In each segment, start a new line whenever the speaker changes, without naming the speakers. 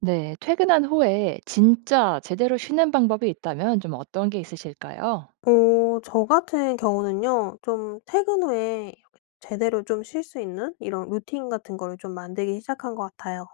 네. 퇴근한 후에 진짜 제대로 쉬는 방법이 있다면 좀 어떤 게 있으실까요?
어 저 같은 경우는요. 좀 퇴근 후에 제대로 좀 쉴 수 있는 이런 루틴 같은 거를 좀 만들기 시작한 것 같아요.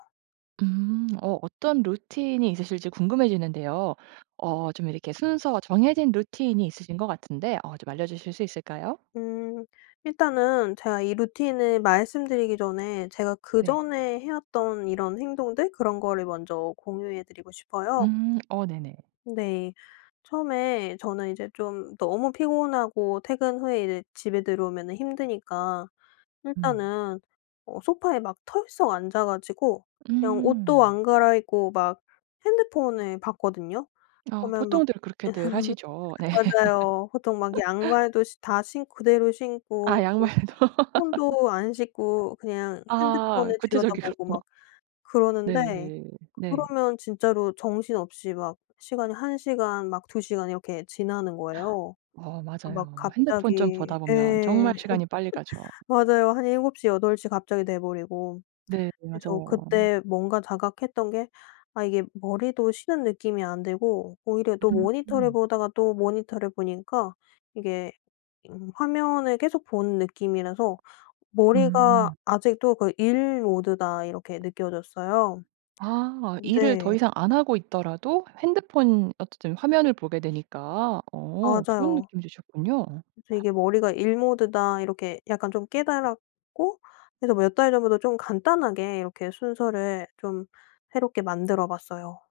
음. 어 어떤 루틴이 있으실지 궁금해지는데요. 어 좀 이렇게 순서 정해진 루틴이 있으신 것 같은데 어 좀 알려주실 수 있을까요?
음. 일단은 제가 이 루틴을 말씀드리기 전에 제가
네.
그전에 해왔던 이런 행동들 그런 거를 먼저 공유해 드리고 싶어요.
음. 어 네네.
네. 처음에 저는 이제 좀 너무 피곤하고 퇴근 후에 이제 집에 들어오면은 힘드니까
음.
일단은 어 소파에 막 털썩 앉아 가지고 그냥 옷도
음.
안 갈아입고 막 핸드폰을 봤거든요.
어
보면 막
보통들 그렇게들 하시죠. 네.
맞아요. 보통 막 양말도 시 다 신 그대로
아
신고 그리고
양말도.
손도 안 씻고 그냥
아
핸드폰을 들여다보고
구체적이군요.
막 그러는데
네. 네.
그러면 진짜로 정신없이 막 시간이 한 시간 막 두 시간 이렇게 지나는 거예요.
어
막
맞아요. 핸드폰 좀
갑자기
보다 보면 정말
예.
시간이 빨리 가죠.
맞아요. 한 7:00, 8:00 갑자기 돼 버리고.
네.
그래서
맞아요.
그때 뭔가 자각했던 게 아 이게 머리도 쉬는 느낌이 안 들고 오히려 또 모니터를
음.
보다가 또 모니터를 보니까 이게 음 화면을 계속 보는 느낌이라서 '머리가
음.
아직도 그 일 모드다.' 이렇게 느껴졌어요.
아 일을 더
근데
이상 안 하고 있더라도 핸드폰 어쨌든 화면을 보게 되니까 어 그런
맞아요.
느낌이 드셨군요.
그래서 이게 '머리가 일 모드다.' 이렇게 약간 좀 깨달았고 그래서 몇 달 전부터 좀 간단하게 이렇게 순서를 좀 새롭게 만들어 봤어요.